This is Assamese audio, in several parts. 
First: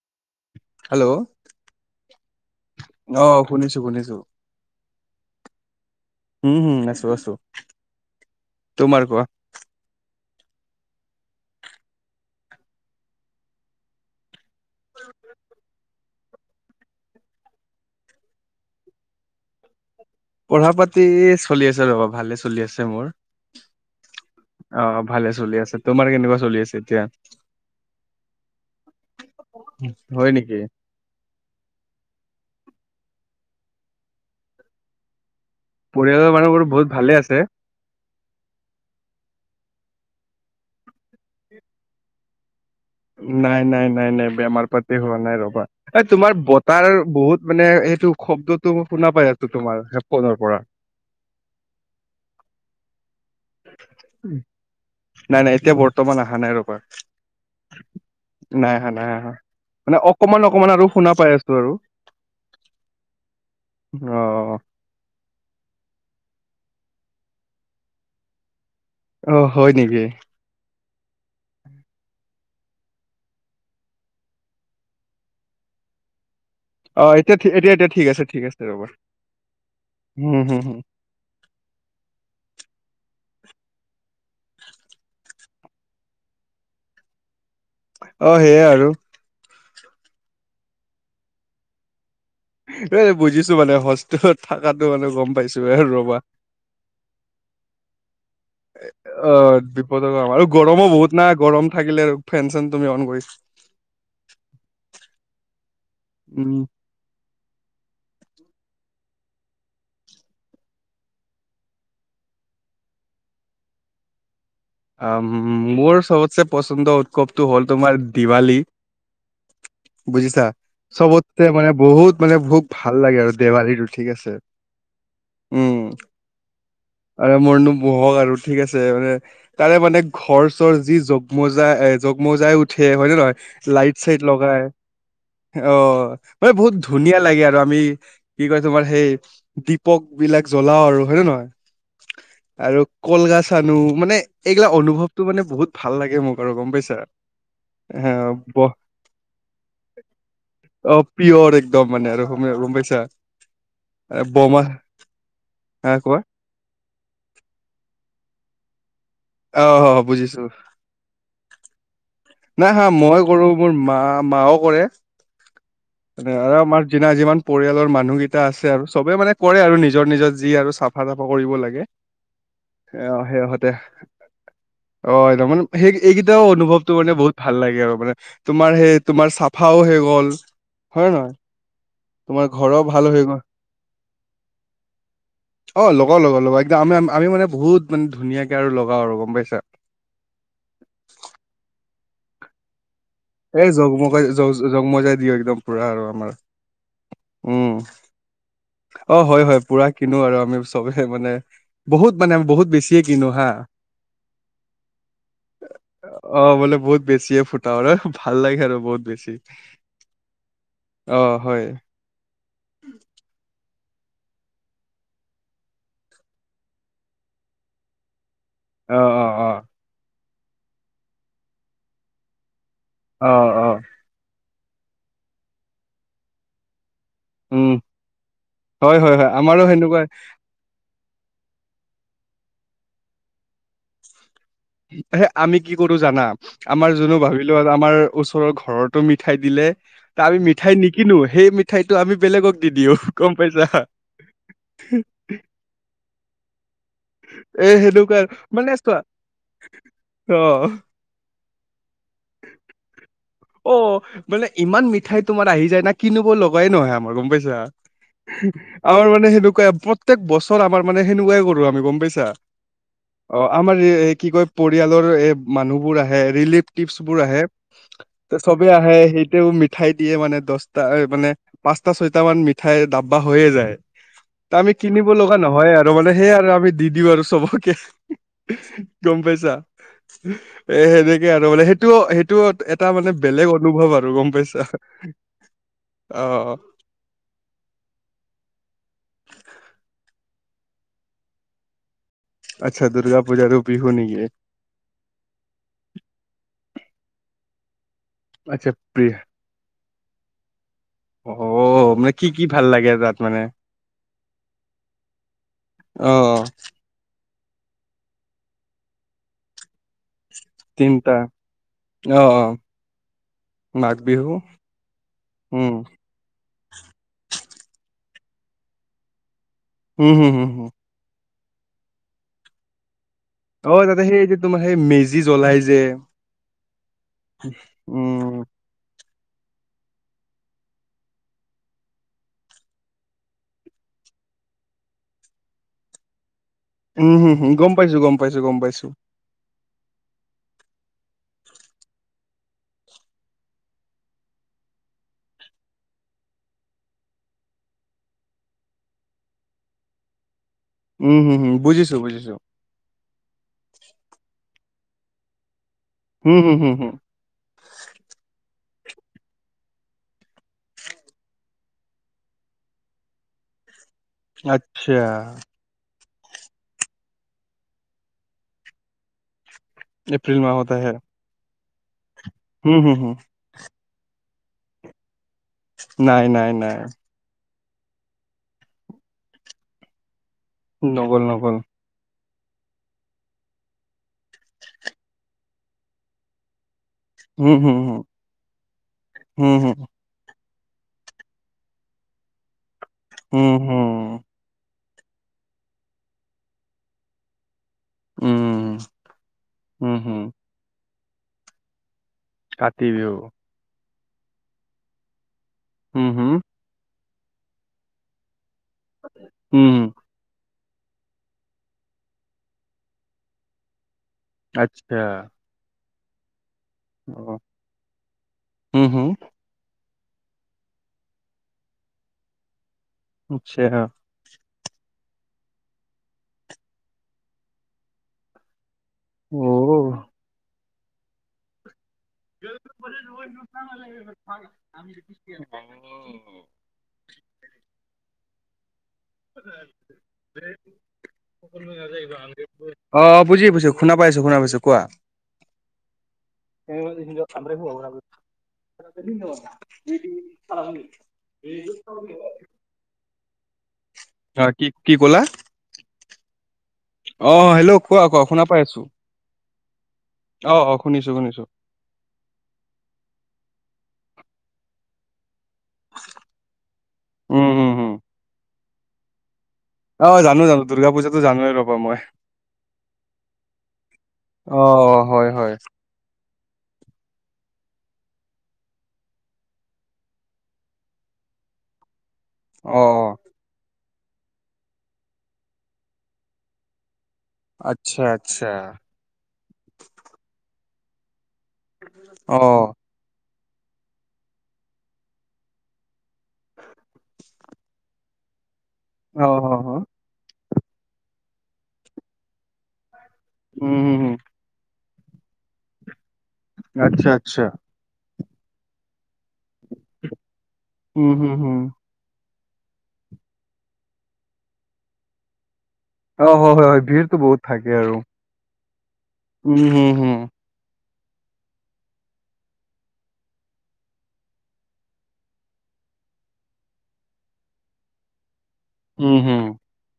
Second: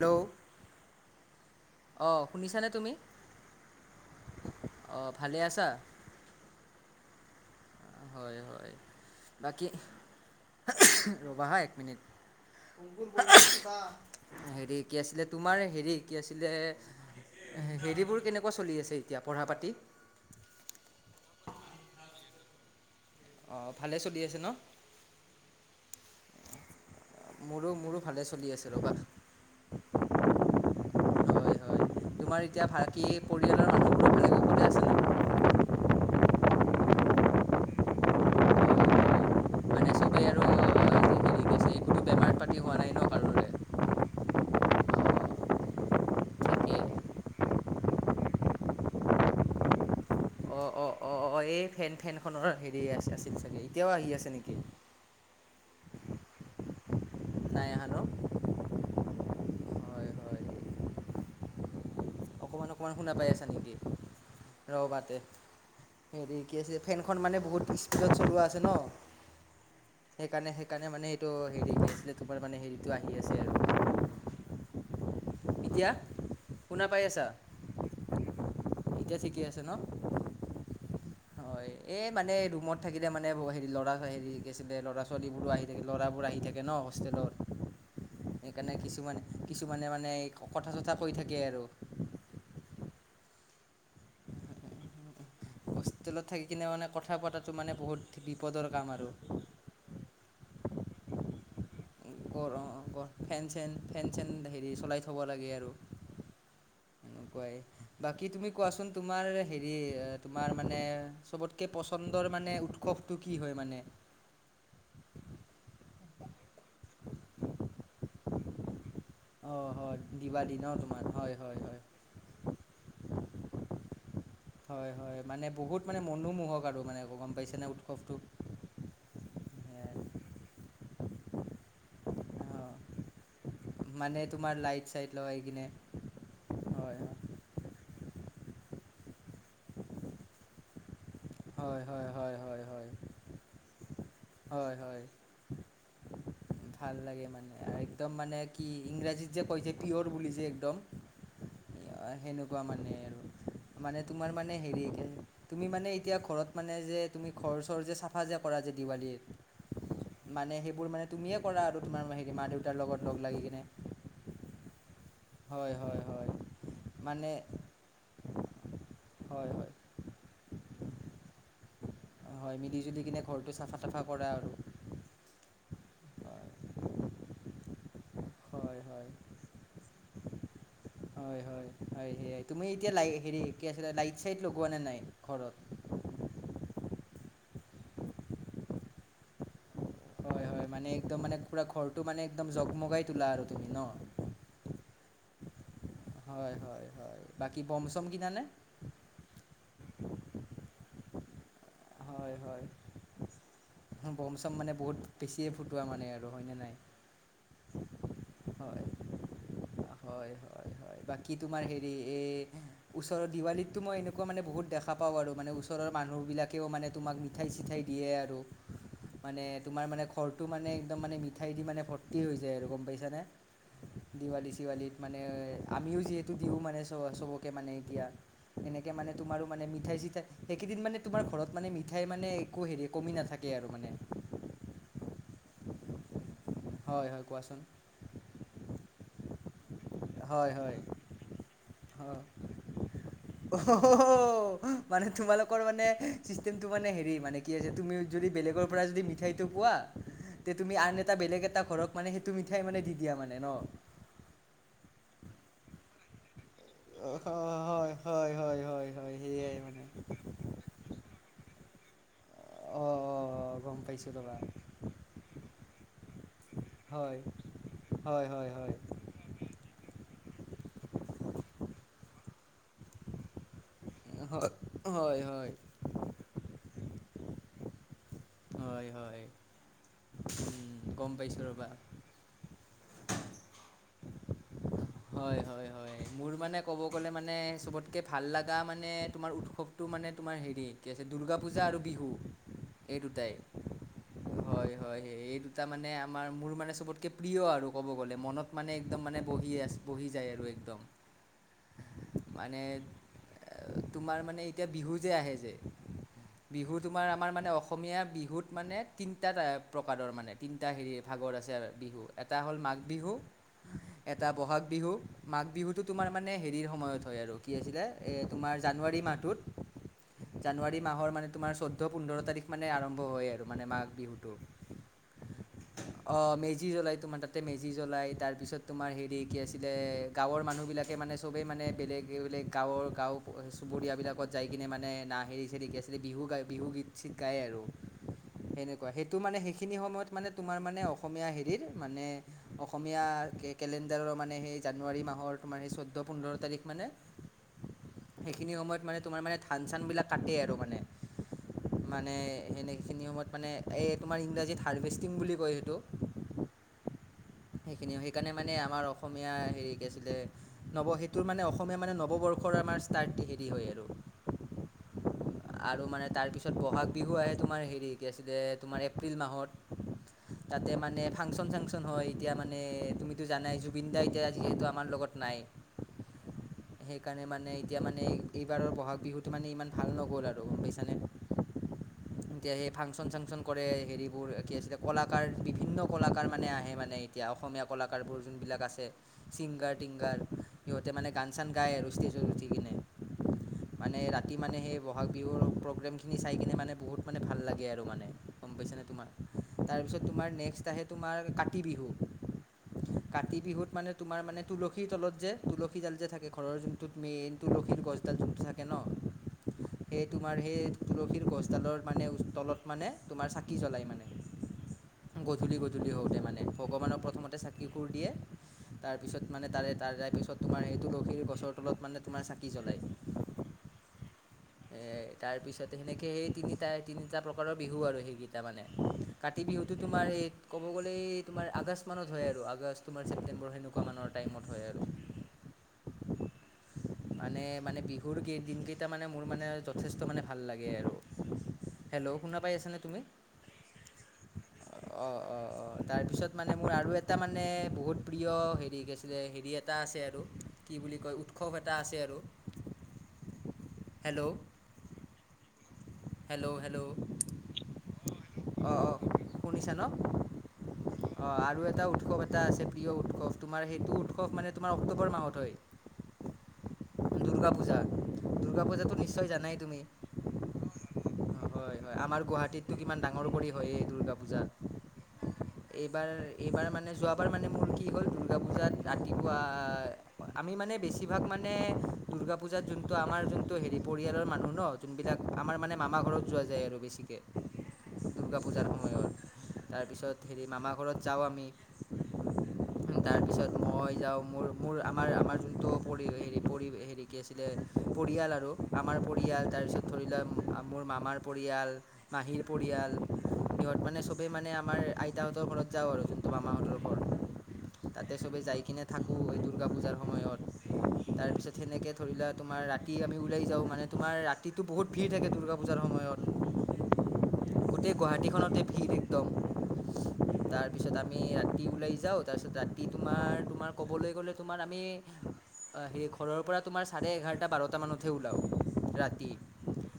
হেল্ল'ঊ। হেল্ল' শুনিছানে অহ শুনিছো, শুনিছো। অহঁ ভালে আছা? উম, হুম আছো, আছো। হয়, হয়, তোমাৰ কোৱা বাকী ৰ'বা হা এক মিনিট। হেৰি কি আছিলে তোমাৰ হেৰি কি আছিলে হেৰিবোৰ কেনেকুৱা চলি আছে এতিয়া পঢ়া-পাতি? পঢ়া-পাতি চলি আছে ৰবা, ভালে চলি আছে মোৰ। অ ভালে চলি আছে ন অ ভালে চলি আছে, তোমাৰ কেনেকুৱা চলি আছে এতিয়া? মোৰো-মোৰো ভালে চলি আছে ৰবা। হয় নেকি? হয় হয়, তোমাৰ এতিয়া ভাকী পৰিয়ালৰ ভালে কুশলে আছে নে? পৰিয়ালৰ মানুহবোৰ বহুত ভালে আছে, মানে চবেই আৰু কোনো বেমাৰ পাতি হোৱা নাই ন? কাৰোৰে অঁ নাই, নাই, নাই, নাই বেমাৰ পাতি হোৱা নাই ৰবা। এই তোমাৰ ঠিকেই বতাৰ বহুত মানে, এইটো শব্দটো শুনা পাই আছো তোমাৰ হেডফোনৰ পৰা। অঁ, অঁ, অঁ এই ফেন ফেনখনৰ হেৰি আছিল-আছিল চাগে, এতিয়াও আহি আছে নেকি? নাই-নাই এতিয়া বৰ্তমান অহা নাই ৰবা। নাই আহা ন? নাই আহা, নাই আহা মানে অকমান-অকমান আৰু শুনা পাই আছো আৰু। অকণমান-অকণমান শুনা পাই আছা নেকি অ ৰ'বাতে। হেৰি কি আছে ফেনখন মানে বহুত স্পীডত চলোৱা আছে ন। অ হয় নেকি? সেইকাৰণে-সেইকাৰণে মানে এইটো হেৰি [unintelligible] তোমাৰ মানে হেৰিটো আহি আছে আৰু। [inaudible] ইতিয়া? অ' এতিয়া-এতিয়া-এতিয়া ঠিক আছে, ঠিক আছে, ৰ'বা এতিয়া ঠিকে আছে ন হু-হু। হয়। এই মানে ৰুমত থাকিলে মানে হেৰি ল'ৰা হেৰি ল'ৰা ছোৱালীবোৰো আহি থাকে, ল'ৰাবোৰ আহি থাকে ন। অ হোষ্টেলত। সেয়াই সেইকাৰণে আৰু কিছুমান-কিছুমানে মানে কথা চথা কৈ থাকে আৰু। ঐ বুজিছো মানে স থাকাতটো মানে গম পাইছোৱে ৰবা। দি কিনে মানে কথা পতাটো মানে বহুত বিপদৰ কাম আৰু অ, বিপদৰ গম আৰু গৰমো বহুত না গৰম। থাকিলে ফেন গৰ চেন তুমি অ' অন গৰ কৰি ফেন চেন, ফেন চেন হেৰি চলাই থ'ব লাগে আৰু। উম সেনেকুৱাই। বাকী তুমি কোৱাচোন? তোমাৰ হেৰি তোমাৰ মানে চবতকে পচন্দৰ মানে উৎ সবটো কি হয় মানে? মোৰ সবতচে পচন্দ উৎসৱটো হ'ল তোমাৰ দিৱালী। অ', বুজিছা চবতে মানে বহুত মানে ভোক ভাল লাগে আৰু দেৱালীটো ঠিক আছে। হয়-হয় মানে উম বহুত মানে মনোমোহক আৰু মানে গম পাইছে নে উৎসৱ। হক আৰু ঠিক আছে মানে। তাৰে মানে ঘৰ চৰ যি জগমজা এ জগমজাই উঠে হয় নে নহয়? মানে লাইট-চাইট তোমাৰ লগাই লাইট চাইট লগাই কিনে অ' মানে বহুত হয় ধুনীয়া লাগে আৰু আমি কি কয় তোমাৰ সেই দীপক। বিলাক জ্বলাও আৰু হয় নে নহয়? হয় হয় হয় হয় আৰু হয় কলগাছ আনো মানে এইগিলা হয় হয় অনুভৱটো মানে বহুত ভাল লাগে মোক আৰু গম ভাল পাইছা। লাগে মানে একদম মানে কি ব- ইংৰাজীত যে কয় যে পিয়'ৰ বুলি যে একদম অ', পিয়ৰ একদম মানে আৰু গম সেনেকুৱা গম মানে পাইছা? আৰু। মানে তোমাৰ মানে বমা হেৰি তুমি মানে হা এতিয়া কোৱা ঘৰত মানে যে তুমি ঘৰ-চৰ যে চাফা যে কৰা যে দেৱালীৰ, অ', বুজিছো মানে সেইবোৰ মানে তুমিয়ে কৰা আৰু তোমাৰ হেৰি ম না হা মই কৰো মোৰ মা মাও কৰে। হয়-হয়। তাতে আৰু আমাৰ যিনা যিমান পৰিয়ালৰ মানুহকেইটা আছে আৰু চবে মানে হয় কৰে হয় আৰু। নিজ নিজৰ-নিজৰ যি আৰু চাফা চাফা কৰিব লাগে। হয়, মিলি জুলি কিনে অ', ঘৰটো সিহঁতে চাফা তাফা কৰা আৰু। অ, এইটো মানে সেই এইকেইটাও হয় অনুভৱটো মানে বহুত ভাল লাগে আৰু মানে। তোমাৰ হয় সেই হয় তোমাৰ চাফাও হৈ গ'ল। হয়নে নহয়? হয় হয় হয়, সেইয়াই তোমাৰ তুমি ঘৰৰ এতিয়া ভাল হৈ গ'ল হেৰি কি আছিলে লাইট চাইট লগোৱা নে নাই ঘৰত? অ, লগাঁও-লগাও-লগাও। তে আমি আ আমি মানে বহুত মানে ধুনীয়াকে আৰু লগাও আৰু গম পাইছা। হয়-হয়, মানে একদম মানে পুৰা ঘৰটো মানে একদম জগমগাই তোলা আৰু তুমি এই ন জগমজাই জ-জগমজাই দিও একদম। পুৰা আৰু আমাৰ হয়-হয়-হয় বাকী উম বম-চম কিনানে? অ, হয় -হয় পুৰা কিনো আৰু আমি চবে মানে। বহুত মানে হয় আমি হয় বহুত বেছিয়ে কিনো হা। বম চম মানে বহুত বেছিয়ে ফুটোৱা মানে আৰু অ, হয়নে নাই বোলে বহুত বেছিয়ে ফুটা [unintelligible] ভাল লাগে আৰু হয় বহুত বেছ [unintelligible] হয়- হয় -হয় বাকী তোমাৰ হেৰি এ ওচৰ দিৱালিতটো মই এনেকুৱা মানে বহুত দেখা পাওঁ আৰু মানে ওচৰৰ মানুহবিলাক। কেও মানে তোমাক মিঠাই চিঠাই দিয়ে আৰু। অ অ মানে অ তোমাৰ মানে ঘৰটো মানে একদম মানে মিঠাই দি মানে ভৰ্তি হৈ যায় আৰু গম পাইছানে? অ অ দিৱালী-চিৱালিত মানে আমিও যিহেতু দিওঁ মানে চব চবকে। কে উম মানে এতিয়া এনেকে হয় হয় মানে হয় তোমাৰো আমাৰো মানে সেনেকুৱা মিঠাই-চিঠাই সেইকেইদিন মানে তোমাৰ ঘৰত। মানে মিঠাই মানে একো হেৰি কমি নাথাকে আৰু মানে। হে আমি কি কৰো জানা আমাৰ হয় যোনো হয় কোৱাচোন ভাবিলোঁ আৰু আমাৰ ওচৰৰ ঘৰতো মিঠাই দিলে তা আমি হয় মিঠাই হয় নিকিনো সেই মিঠাইটো আমি বেলেগক দি দিওঁ গম পাইছা। অ', মানে তোমালোকৰ মানে চিচতেমটো মানে হেৰি মানে কি এ আছে তুমি সেনেকুৱা যদি বেলেগৰ মানে পৰা চোৱা যদি মিঠাইটো কোৱা অ তে তুমি আন এটা বেলেগ এটা ঘৰক মানে সেইটো মিঠাই মানে দি দিয়া মানে ন'? অ, মানে ইমান মিঠাই তোমাৰ আহি যায় না কিনোব লগাই নহয় আমাৰ গম পাইছা। হয় হয় হয় হয় আমাৰ হয় মানে সেয়াই সেনেকুৱাই মানে প্ৰত্যেক বছৰ আমাৰ মানে সেনেকুৱাই কৰো আমি গম পাইছা। অঁ অঁ অ, অঁ আমাৰ গম পাইছোঁ এ কি ৰ'বা কয় পৰিয়ালৰ এ মানুহবোৰ আহে ৰিলিপ টিপছ বোৰ হয় আহে হয় তে হয় চবে হয় আহে সেইটোৱ মি মিঠাই দিয়ে মানে দচটা মানে পাঁচটা, ছয়টা মান মিঠাই ডাব্বা হৈয়ে যায়। হয় টা আমি কিনিব হয় লগা হয় নহয় আৰু মানে সেইয়া আৰু আমি দি দিওঁ আৰু চবকে। হয় গম হয় পাইছা উম এ গম সেনেকে পাইছোঁ আৰু মানে ৰ'বা সেইটো ত' সেইটোত এটা মানে বেলেগ অনুভৱ আৰু গম পাইছা। হয়- হয়-হয় অ মোৰ মানে ক'ব ক'বলে মানে চবতকে ভাল লাগা মানে তোমাৰ উৎসৱটো মানে তোমাৰ হেৰি কি আছে দুৰ্গা পূজা আৰু বিহু। আচ্ছা এই দুৰ্গা দুটাই পূজা আৰু বিহু নেকি হয়-হয় এই দুটা মানে আমাৰ মোৰ মানে চবতকে প্ৰিয় আৰু ক'ব গ'লে মনত আচ্ছা মানে একদম প্ৰিয় মানে বহি আছ বহি যায় আৰু একদম। অ, মানে কি- কি ভাল লাগে আৰু তাত? মানে [unintelligible] তোমাৰ মানে এতিয়া বিহু যে আহে যে অ বিহু [unintelligible] তোমাৰ আমাৰ মানে অসমীয়া বিহুত মানে তিনিটা টায়াব প্ৰকাৰৰ মানে। তিনিটা হেৰি তিনটা ভাগত আছে আৰু বিহু অ এটা অ হ'ল মাঘ বিহু, মাঘ এটা বিহু বহাগ বিহু মাঘ উম বিহুটো টুম তোমাৰ মানে হেৰিৰ সময়ত হয় আৰু কি আছিলে এ তোমাৰ জানুৱাৰী মাহটোত। উম, হম- হম -হম জানুৱাৰী মাহৰ মানে তোমাৰ চৈধ্য পোন্ধৰ তাৰিখ মানে আৰম্ভ হয় আৰু। অ, যাতে হেই যে তোমাৰ হেই মেজি জ অ, মেজি জ্বলাই তোমাৰ তাতে মেজি জ্বলাই তাৰ উম পিছত তোমাৰ হেৰি কি আছিলে গাঁৱৰ মানুহবিলাকে মানে চবেই মানে বেলেগে বেলেগ গাঁৱৰ গাঁও চুবুৰীয়াবিলাকত যাই কিনে মানে না হেৰি চেৰি কি আছিলে বিহু গাই বিহু গীত চিত উম, হম - হম গম পাইছোঁ -গম পাইছোঁ -গম পাইছোঁ। তো মানে সেইখিনি সময়ত মানে তোমাৰ মানে অসমীয়া হেৰিৰ মানে অসমীয়া কেলেন দাৰৰ মানে সেই জানুৱাৰী মাহৰ তোমাৰ সেই চৈধ্য, পোন্ধৰ তাৰিখ মানে সেইখিনি সময়ত মানে তোমাৰ মানে ধান চান বিলাক কাটে আৰু মানে। উম হম হম বুজিছো মানে বুজিছো সেনেখিনি সময়ত মানে এই তোমাৰ ইংৰাজীত হাৰ্ভেষ্টিং বুলি কয় এইটো। উ [unintelligible] সেইখিনি সেইকাৰণে মানে আমাৰ অসমীয়া হেৰি কি আছিলে নৱ সেইটোৰ মানে অসমীয়া মানে নৱবৰ্ষৰ আমাৰ ষ্টাৰ্ট হেৰি হয় আৰু। আচ্ছা। আৰু মানে তাৰ পিছত বহাগ বিহু আহে তোমাৰ হেৰি কি আছিলে তোমাৰ এপ্ৰিল মাহত। এপ্ৰিল মাহত তাতে আহে মানে ফাংচন চাংচন হয় এতিয়া মানে হুম, হুম, হুম। তুমিতো জানাই য জুবিন দা এতিয়া যিহেতু আমাৰ লগত নাই। নাই, নাই, নাই। সেইকাৰণে মানে এতিয়া মানে এইবাৰৰ ব'হাগ বিহুটো মানে ইমান ভাল নগ'ল আৰু। গম পাইছানে নগল- নগল। এতিয়া সেই ফাংচন -চাংচন কৰে হেৰিবোৰ কি আছিলে কলাকাৰ বিভিন্ন কলাকাৰ মানে আহে মানে। এতিয়া হুম, অসমীয়া হুম, হুম। কলাকাৰবোৰ যোনবিলাক আছে হুম, হুম। ছিংগাৰ- টিংগাৰ সিহঁতে মানে গান চান গায় আৰু ষ্টেজত উঠি কিনে হুম, হুম। মানে ৰাতি মানে সেই বহাগ বিহুৰ প্ৰগ্ৰেমখিনি চাই কিনে মানে বহুত মানে ভাল লাগে আৰু মানে। গম পাইছে উম, নে তোমাৰ? হুম, তাৰপিছত হুম। তোমাৰ নেক্সট আহে তোমাৰ কাতি বিহু। কাতি বিহু। কাতি বিহুত মানে তোমাৰ মানে তুলসীৰ তলত যে, তুলসীডাল হুম, যে থাকে হুম। ঘৰৰ যোনটোত মেইন টোলক্ষীৰ গছডাল যোনটো থাকে ন? উম। তোমাৰ সেই তুলসীৰ গছডালৰ মানে তলত মানে তোমাৰ চাকি জ্বলাই মানে। আচ্ছা। গধূলি হওঁতে মানে, ভগৱানক প্ৰথমতে অ', চাকি সুৰ দিয়ে হুম, হুম। তাৰপিছত মানে তাৰে [unintelligible] পিছাত তোমাৰ এই তুলসী গছৰ তলত মানে তোমাৰ চাকি জ্বলায়। আচ্ছা হা। এ তাৰ পিছতে সেনেকে সেই তিনিটা-তিনিটা প্ৰকাৰৰ বিহু আৰু সেই গীত তাৰ মানে কাতি বিহুটো অ'। তোমাৰ এই ক'ব গ'লে এই তোমাৰ আগষ্ট ত হয় আৰু আগষ্ট তোমাৰ ছেপ্টেম্বৰ সেনেকুৱা মানৰ টাইমত হয় আৰু। মানে-মানে বিহুৰ কেই দিনকেইটা মানে মোৰ মানে যথেষ্ট মানে ভাল লাগে আৰু। হেল্ল' শুনা পাই [unintelligible] আছানে তুমি অ', অ', বুজি বুজোঁ শুনা পাইছোঁ শুনা পাইছোঁ কোৱা। অ', অ', তাৰপিছত মানে মোৰ আৰু এটা মানে বহুত প্ৰিয় হেৰি কি আছিলে [unintelligible] হেৰি এটা আছে আৰু কি বুলি কয় উৎসৱ এটা আছে আৰু [unintelligible] হেল্ল' কি-কি ক'লা? Hello, hello? অ', হেল্ল' কোৱা-কোৱা শুনা পাই অঁ আছোঁ। অঁ শুনিছা ন অ', অ', অঁ শুনিছোঁ-শুনিছোঁ। আৰু এটা উঠস এটা আছে প্ৰিয় উৎসৱ তোমাৰ সেইটো উৎসৱ মানে তোমাৰ অক্টোবৰ মাহত হয়। উম দুূৰ্গা উম পূজা। উম দুূৰ্গা পূজাটো নিশ্চয় জানাই তুমি? অ', জানো-জানো, দুৰ্গা পূজাতো জানোৱেই ৰ'বা মই। গুৱাহাটীতটো কিমান ডাঙৰ কৰি হয় এই দুৰ্গা পূজা। অ', হয়, হয়। এইবাৰ-এইবাৰ মানে যোৱাবাৰ মানে মোৰ কি হ'ল দুৰ্গা পূজাত ৰাতিপুৱা আমি মানে বেছিভাগ মানে দুৰ্গা পূজাত অ যোনটো আমাৰ যোনটো হেৰি পৰিয়ালৰ মানুহ ন যোনবিলাক আমাৰ মানে মামা ঘৰত যোৱা যায় আৰু বেছিকৈ। আচ্ছা দুূৰ্গা আচ্ছা পূজাৰ সময়ত, তাৰপিছত হেৰি মামা ঘৰত যাওঁ আমি। অ'। তাৰপিছত মই যাওঁ মোৰ-মোৰ আমাৰ-আমাৰ যোনটো পৰি হেৰি-পৰি হেৰি কি আছিলে, পৰিয়াল আৰু। আমাৰ অ অ পৰিয়াল অ তাৰপিছত ধৰি লোৱা মোৰ মামাৰ পৰিয়াল, মাহীৰ পৰিয়াল। উম সিহঁত হুম মানে হুম চবেই মানে আমাৰ আইতাহঁতৰ ঘৰত যাও আৰু জোনটো মামাহঁত আচ্ছা, আচ্ছা। তাতে চবেই যাই কিনে থাকোঁ এই দুৰ্গা পূজাৰ সময়ত। উম হুম তাৰপিছত হুম সেনেকৈ ধৰি লোৱা তোমাৰ ৰাতি আমি ওলাই যাওঁ মনে তোমাৰ ৰাতিটো বহুত ভিৰ থাকে দুৰ্গা পূজাৰ সময়ত। অ', হয়, হয়, হয় ভিৰটো বহুত থাকে গোটেই আৰু গুৱাহাটীখনতে ভিৰ একদম। উম হুম হুম তাৰ তাৰপিছত আমি ৰাতি ওলাই যাওঁ তাৰপিছত ৰাতি তোমাৰ-তোমাৰ ক'বলৈ গ'লে তোমাৰ আমি অ', সে ঘৰৰ পৰা তোমাৰ চাৰে এঘাৰটা বাৰটা মানতহে ওলাও উম ৰাতি। হুম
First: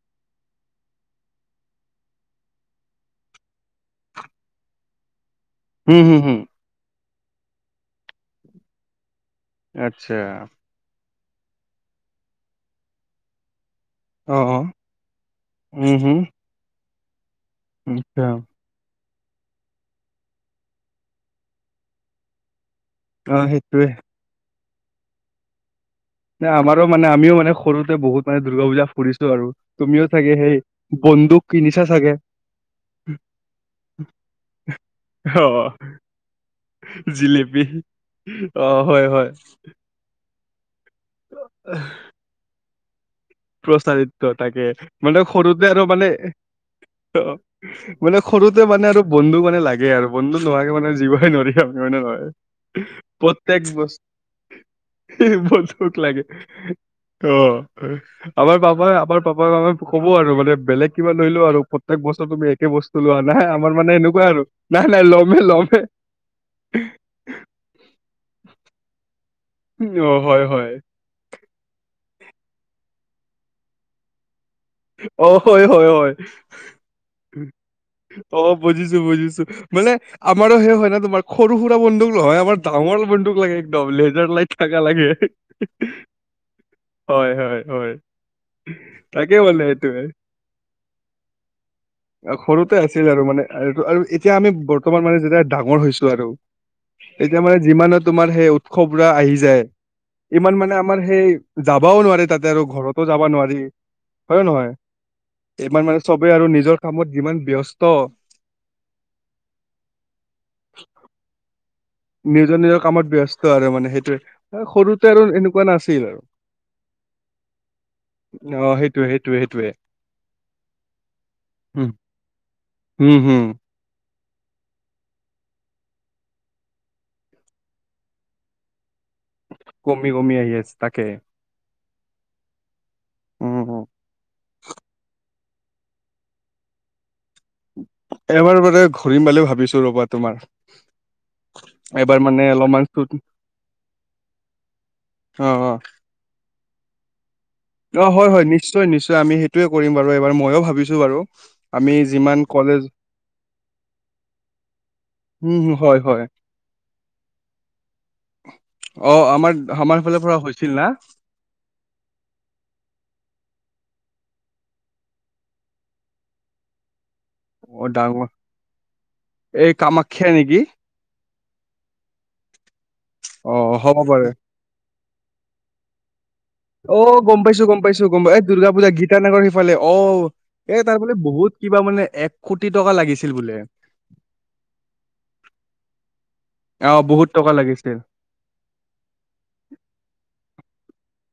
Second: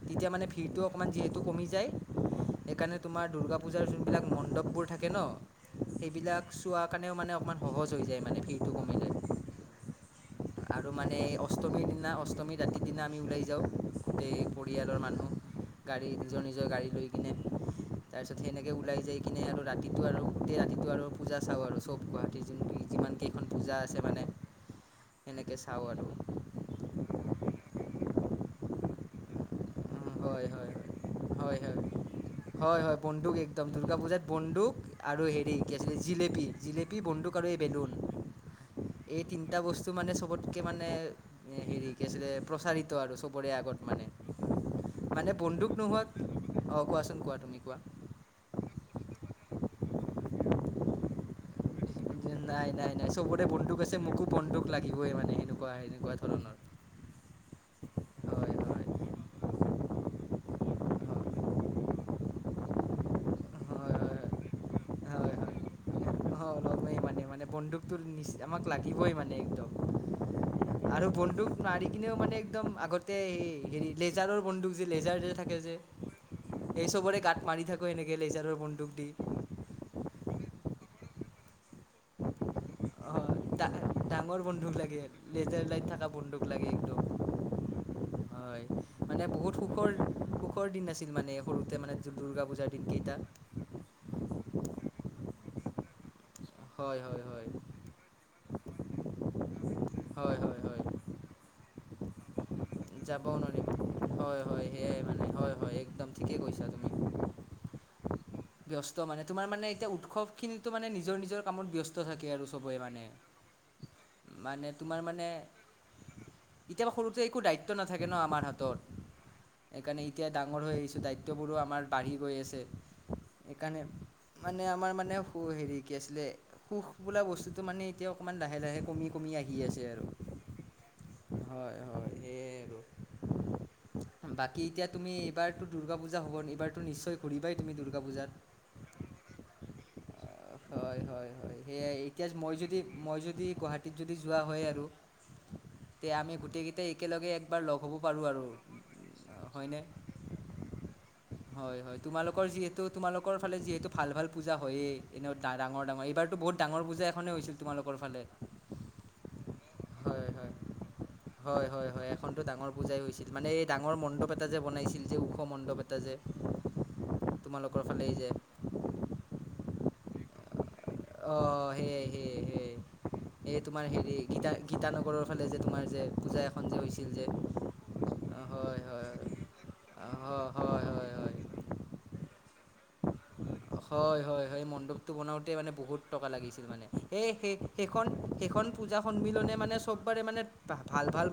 তেতিয়া মানে ভিৰটো অকণমান যিহেতু কমি যায়, সেইকাৰণে তোমাৰ দুৰ্গা পূজাৰ যোনবিলাক মণ্ডপবোৰ থাকে ন? হুম হুম হুম সেইবিলাক চোৱা কাৰণেও মানে অকণমান সহজ হৈ যায় মানে ফিৰটো কমিলে। আচ্ছা আৰু মানে অষ্টমীৰ দিনা, অষ্টমী ৰাতিৰ দিনা আমি ওলাই যাওঁ। অ গোটেই অ পৰিয়ালৰ মানুহ, উম গাড়ী হুম নিজৰ-নিজৰ গাড়ী লৈ কিনে আচ্ছা তাৰপিছত সেনেক কে ওলাই যাই কিনে আৰু ৰাতিটো আৰু গোটেই ৰাতিটো আৰু পূজা চাওঁ আৰু চব গুৱাহাটীৰ যোনটো যিমান অ কেইখন পূজা সেইটোয়ে আছে মানে, সেনেকৈ চাওঁ আৰু নাই আমাৰো মানে আমিও মানে সৰুতে বহুত মানে দুৰ্গা পূজা ফুৰিছো আৰু তুমিও থাগে হয় সেই হয় বন্দুক হয় কি হয় নিছা চাগে? হয় হয় বন্দুক একদম, দুৰ্গা পূজাত বন্দুক আৰু হেৰি অ' কি আছিলে জিলেপী, জিলেপী, বন্দুক আৰু এই বেলুন। অঁ হয় হয়। এটা বস্তু মানে চবতকে মানে অঁ হেৰি [unintelligible] প্ৰচাৰিত আৰু চবৰে আগত মানে প্ৰচাৰিত তাকে। মানে সৰুতে বন্দুক আৰু মানে নোহোৱাক, অঁ কোৱাচোন কোৱা তুমি কোৱা? মানে সৰুতে মানে আৰু বন্ধু মানে লাগে আৰু বন্ধু নহোৱাকে মানে জিবই নোৱাৰি আমি মানে নহয়। নাই নাই নাই চবৰে প্ৰত্যেক বন্দুক আছে, বস্তু মোকো বন্দুক লাগিবই মানে সেনেকুৱা সেনেকুৱা ধৰণৰ। অঁ। হয় হয় আমাৰ হয় পাপাই আমাৰ পাপ মামে কব আৰু মানে, বেলেগ কিবা লৈ লোও আৰু প্ৰত্যেক বছৰ তুমি একে বস্তু চলোৱা নাই আমাৰ মানে এনেকুৱা আৰু নাই নাই ল'মে ল'মে। অঁ লমেই মানে মানে বন্দুকতো নি আমাক লাগিবই মানে একদম। অঁ হয় হয়। আৰু বন্দুক মাৰি কিনেও মানে একদম, আগতে হেৰি লেজাৰৰ বন্দুক লেজাৰ যে অ' থাকে হয়, যে, হয়, হয়। এই চবৰে গাঁত মাৰি থাকোঁ এনেকৈ অ লেজাৰৰ বন্দুক বুজিছো দি। বুজিছো মানে আমাৰো সেই হয় না তোমাৰ, সৰু-সুৰা বন্ধুক নহয়, আমাৰ তামল হয় বন্দুক লাগে ডা একদম, লেজাৰ ডাঙৰ লাইট বন্দুক থাকা লাগে। লেজাৰ লাইট থকা বন্দুক লাগে একদম। হয় হয় হয়। হয়। মানে তাকে বহুত সুখৰ, সেইটোৱে সুখৰ দিন আছিল মানে, সৰুতে মানে দুৰ্গা পূজাৰ দিন কেইটা। আৰুটো আৰু এতিয়া আমি বৰ্তমান মানে যেতিয়া ডাঙৰ হৈছো আৰু হয় হয় এতিয়া হয় মানে যিমানো তোমাৰ সেই উৎসৱ বৰা আহি যায় হয় ইমান হয় মানে হয় আমাৰ সেই, যাবাও নোৱাৰি তাতে আৰু ঘৰতো যাবও যাবা নোৱাৰি। নোৱাৰিম হয় নহয়? সেয়াই মানে হয় হয় ইমান মানে একদম চবে ঠিকেই আৰু কৈছা নিজৰ তুমি কামত যিমান ব্যস্ত ব্যস্ত মানে তোমাৰ মানে এতিয়া উৎসৱ খিনিতো মানে, নিৰ নিজৰ কামত ব্যস্ত। থাকে আৰু চবেই নিজৰ-নিজৰ মানে কামত ব্যস্ত আৰু মানে সেইটোৱে, সৰুতে আৰু এনেকুৱা নাছিল। তেতিয়াবা সৰুতে একো দায়িত্ব নাথাকে ন আমাৰ অ সেইটোৱে হাতত। সেইটোৱে সেইটোৱে সেইকাৰণে এতিয়া ডাঙৰ হৈ আহিছোঁ, দায়িত্ববোৰো আমাৰ বাঢ়ি গৈ আছে। উম, হুম, সেইকাৰণে, মানে আমাৰ মানে সু হেৰি কি আছিলে সুখ বোলা বস্তুটো মানে এতিয়া অকমান লাহে-লাহে কমি কমি আহি আছে আৰু কমি কমি আহি আছে তাকে। হয় হয়, সেইয়ে আৰু উম, উম, বাকী এতিয়া তুমি এইবাৰটো দুৰ্গা পূজা হ'ব নি, এইবাৰটো নিশ্চয় ঘূৰিবাই তুমি দুৰ্গা পূজাত এইবাৰ মানে ঘূৰিম বুলি ভাবিছোঁ ৰবাত। হয় হয় হয় সেয়াই এবাৰ এতিয়া মানে মই যদি অলপমান চুট মই যদি গুৱাহাটীত যদি যোৱা হয় আৰু অঁ অঁ। এতিয়া আমি গোটেই একেলগে একবাৰ লগ হ'ম। অ হয় হয় নিশ্চয় নিশ্চয়, আমি সেইটোয়ে কৰিম বাৰু এইবাৰ ময়ো ভাবিছো বাৰু। হয় আমি হয় যিমান তোমালোকৰ কলেজ যিহেতো, তোমালোকৰ ফালে যিহেতো ভাল-ভাল পূজা হয়েই। এনেও উম, হয়, ডাঙৰ-ডাঙৰ, হয়, এইবাৰ বহুত ডাঙৰ পূজা এখনে হৈছিল তোমালোকৰ ফালে। অ আমাৰ আমাৰফালৰ হয় পৰা হয় হৈছিল না? হয় হয় হয়। এখনতো ডাঙৰ পূজাই হৈছিল, মানে এই ডাঙৰ মণ্ডপ এটা যে বনাইছিল যে ওখ মণ্ডপ এটা যে। [unintelligible] অঁ ফালে এই ডাঙৰ, যে এই কামাখ্যা নেকি? অঁ সেয়ে সেয়ে সেয়ে এই অ', তোমাৰ হ'ব হেৰী পাৰে। গীতা গীতা নগৰৰ ফালে যে তোমাৰ যে পূজা এখন যে হৈছিল অঁ যে গম পাইছোঁ গম পাইছোঁ গম পাই অ' দুৰ্গা হয় পূজা হয় গীতা নগৰ সিফালে অঁ, হয় হয় এই হয় তাৰ বোলে বহুত কিবা মানে এক কোটি টকা লাগিছে। হয় হয় হয় এই মণ্ডপটো বনাওঁতেই মানে বহুত টকা লাগিছিল মানে অ', সে বহুত টকা সেই লাগিছিল। সেইখন সেইখন পূজা সন্মিলনে মানে চব বাৰে মানে ভা ভাল ভাল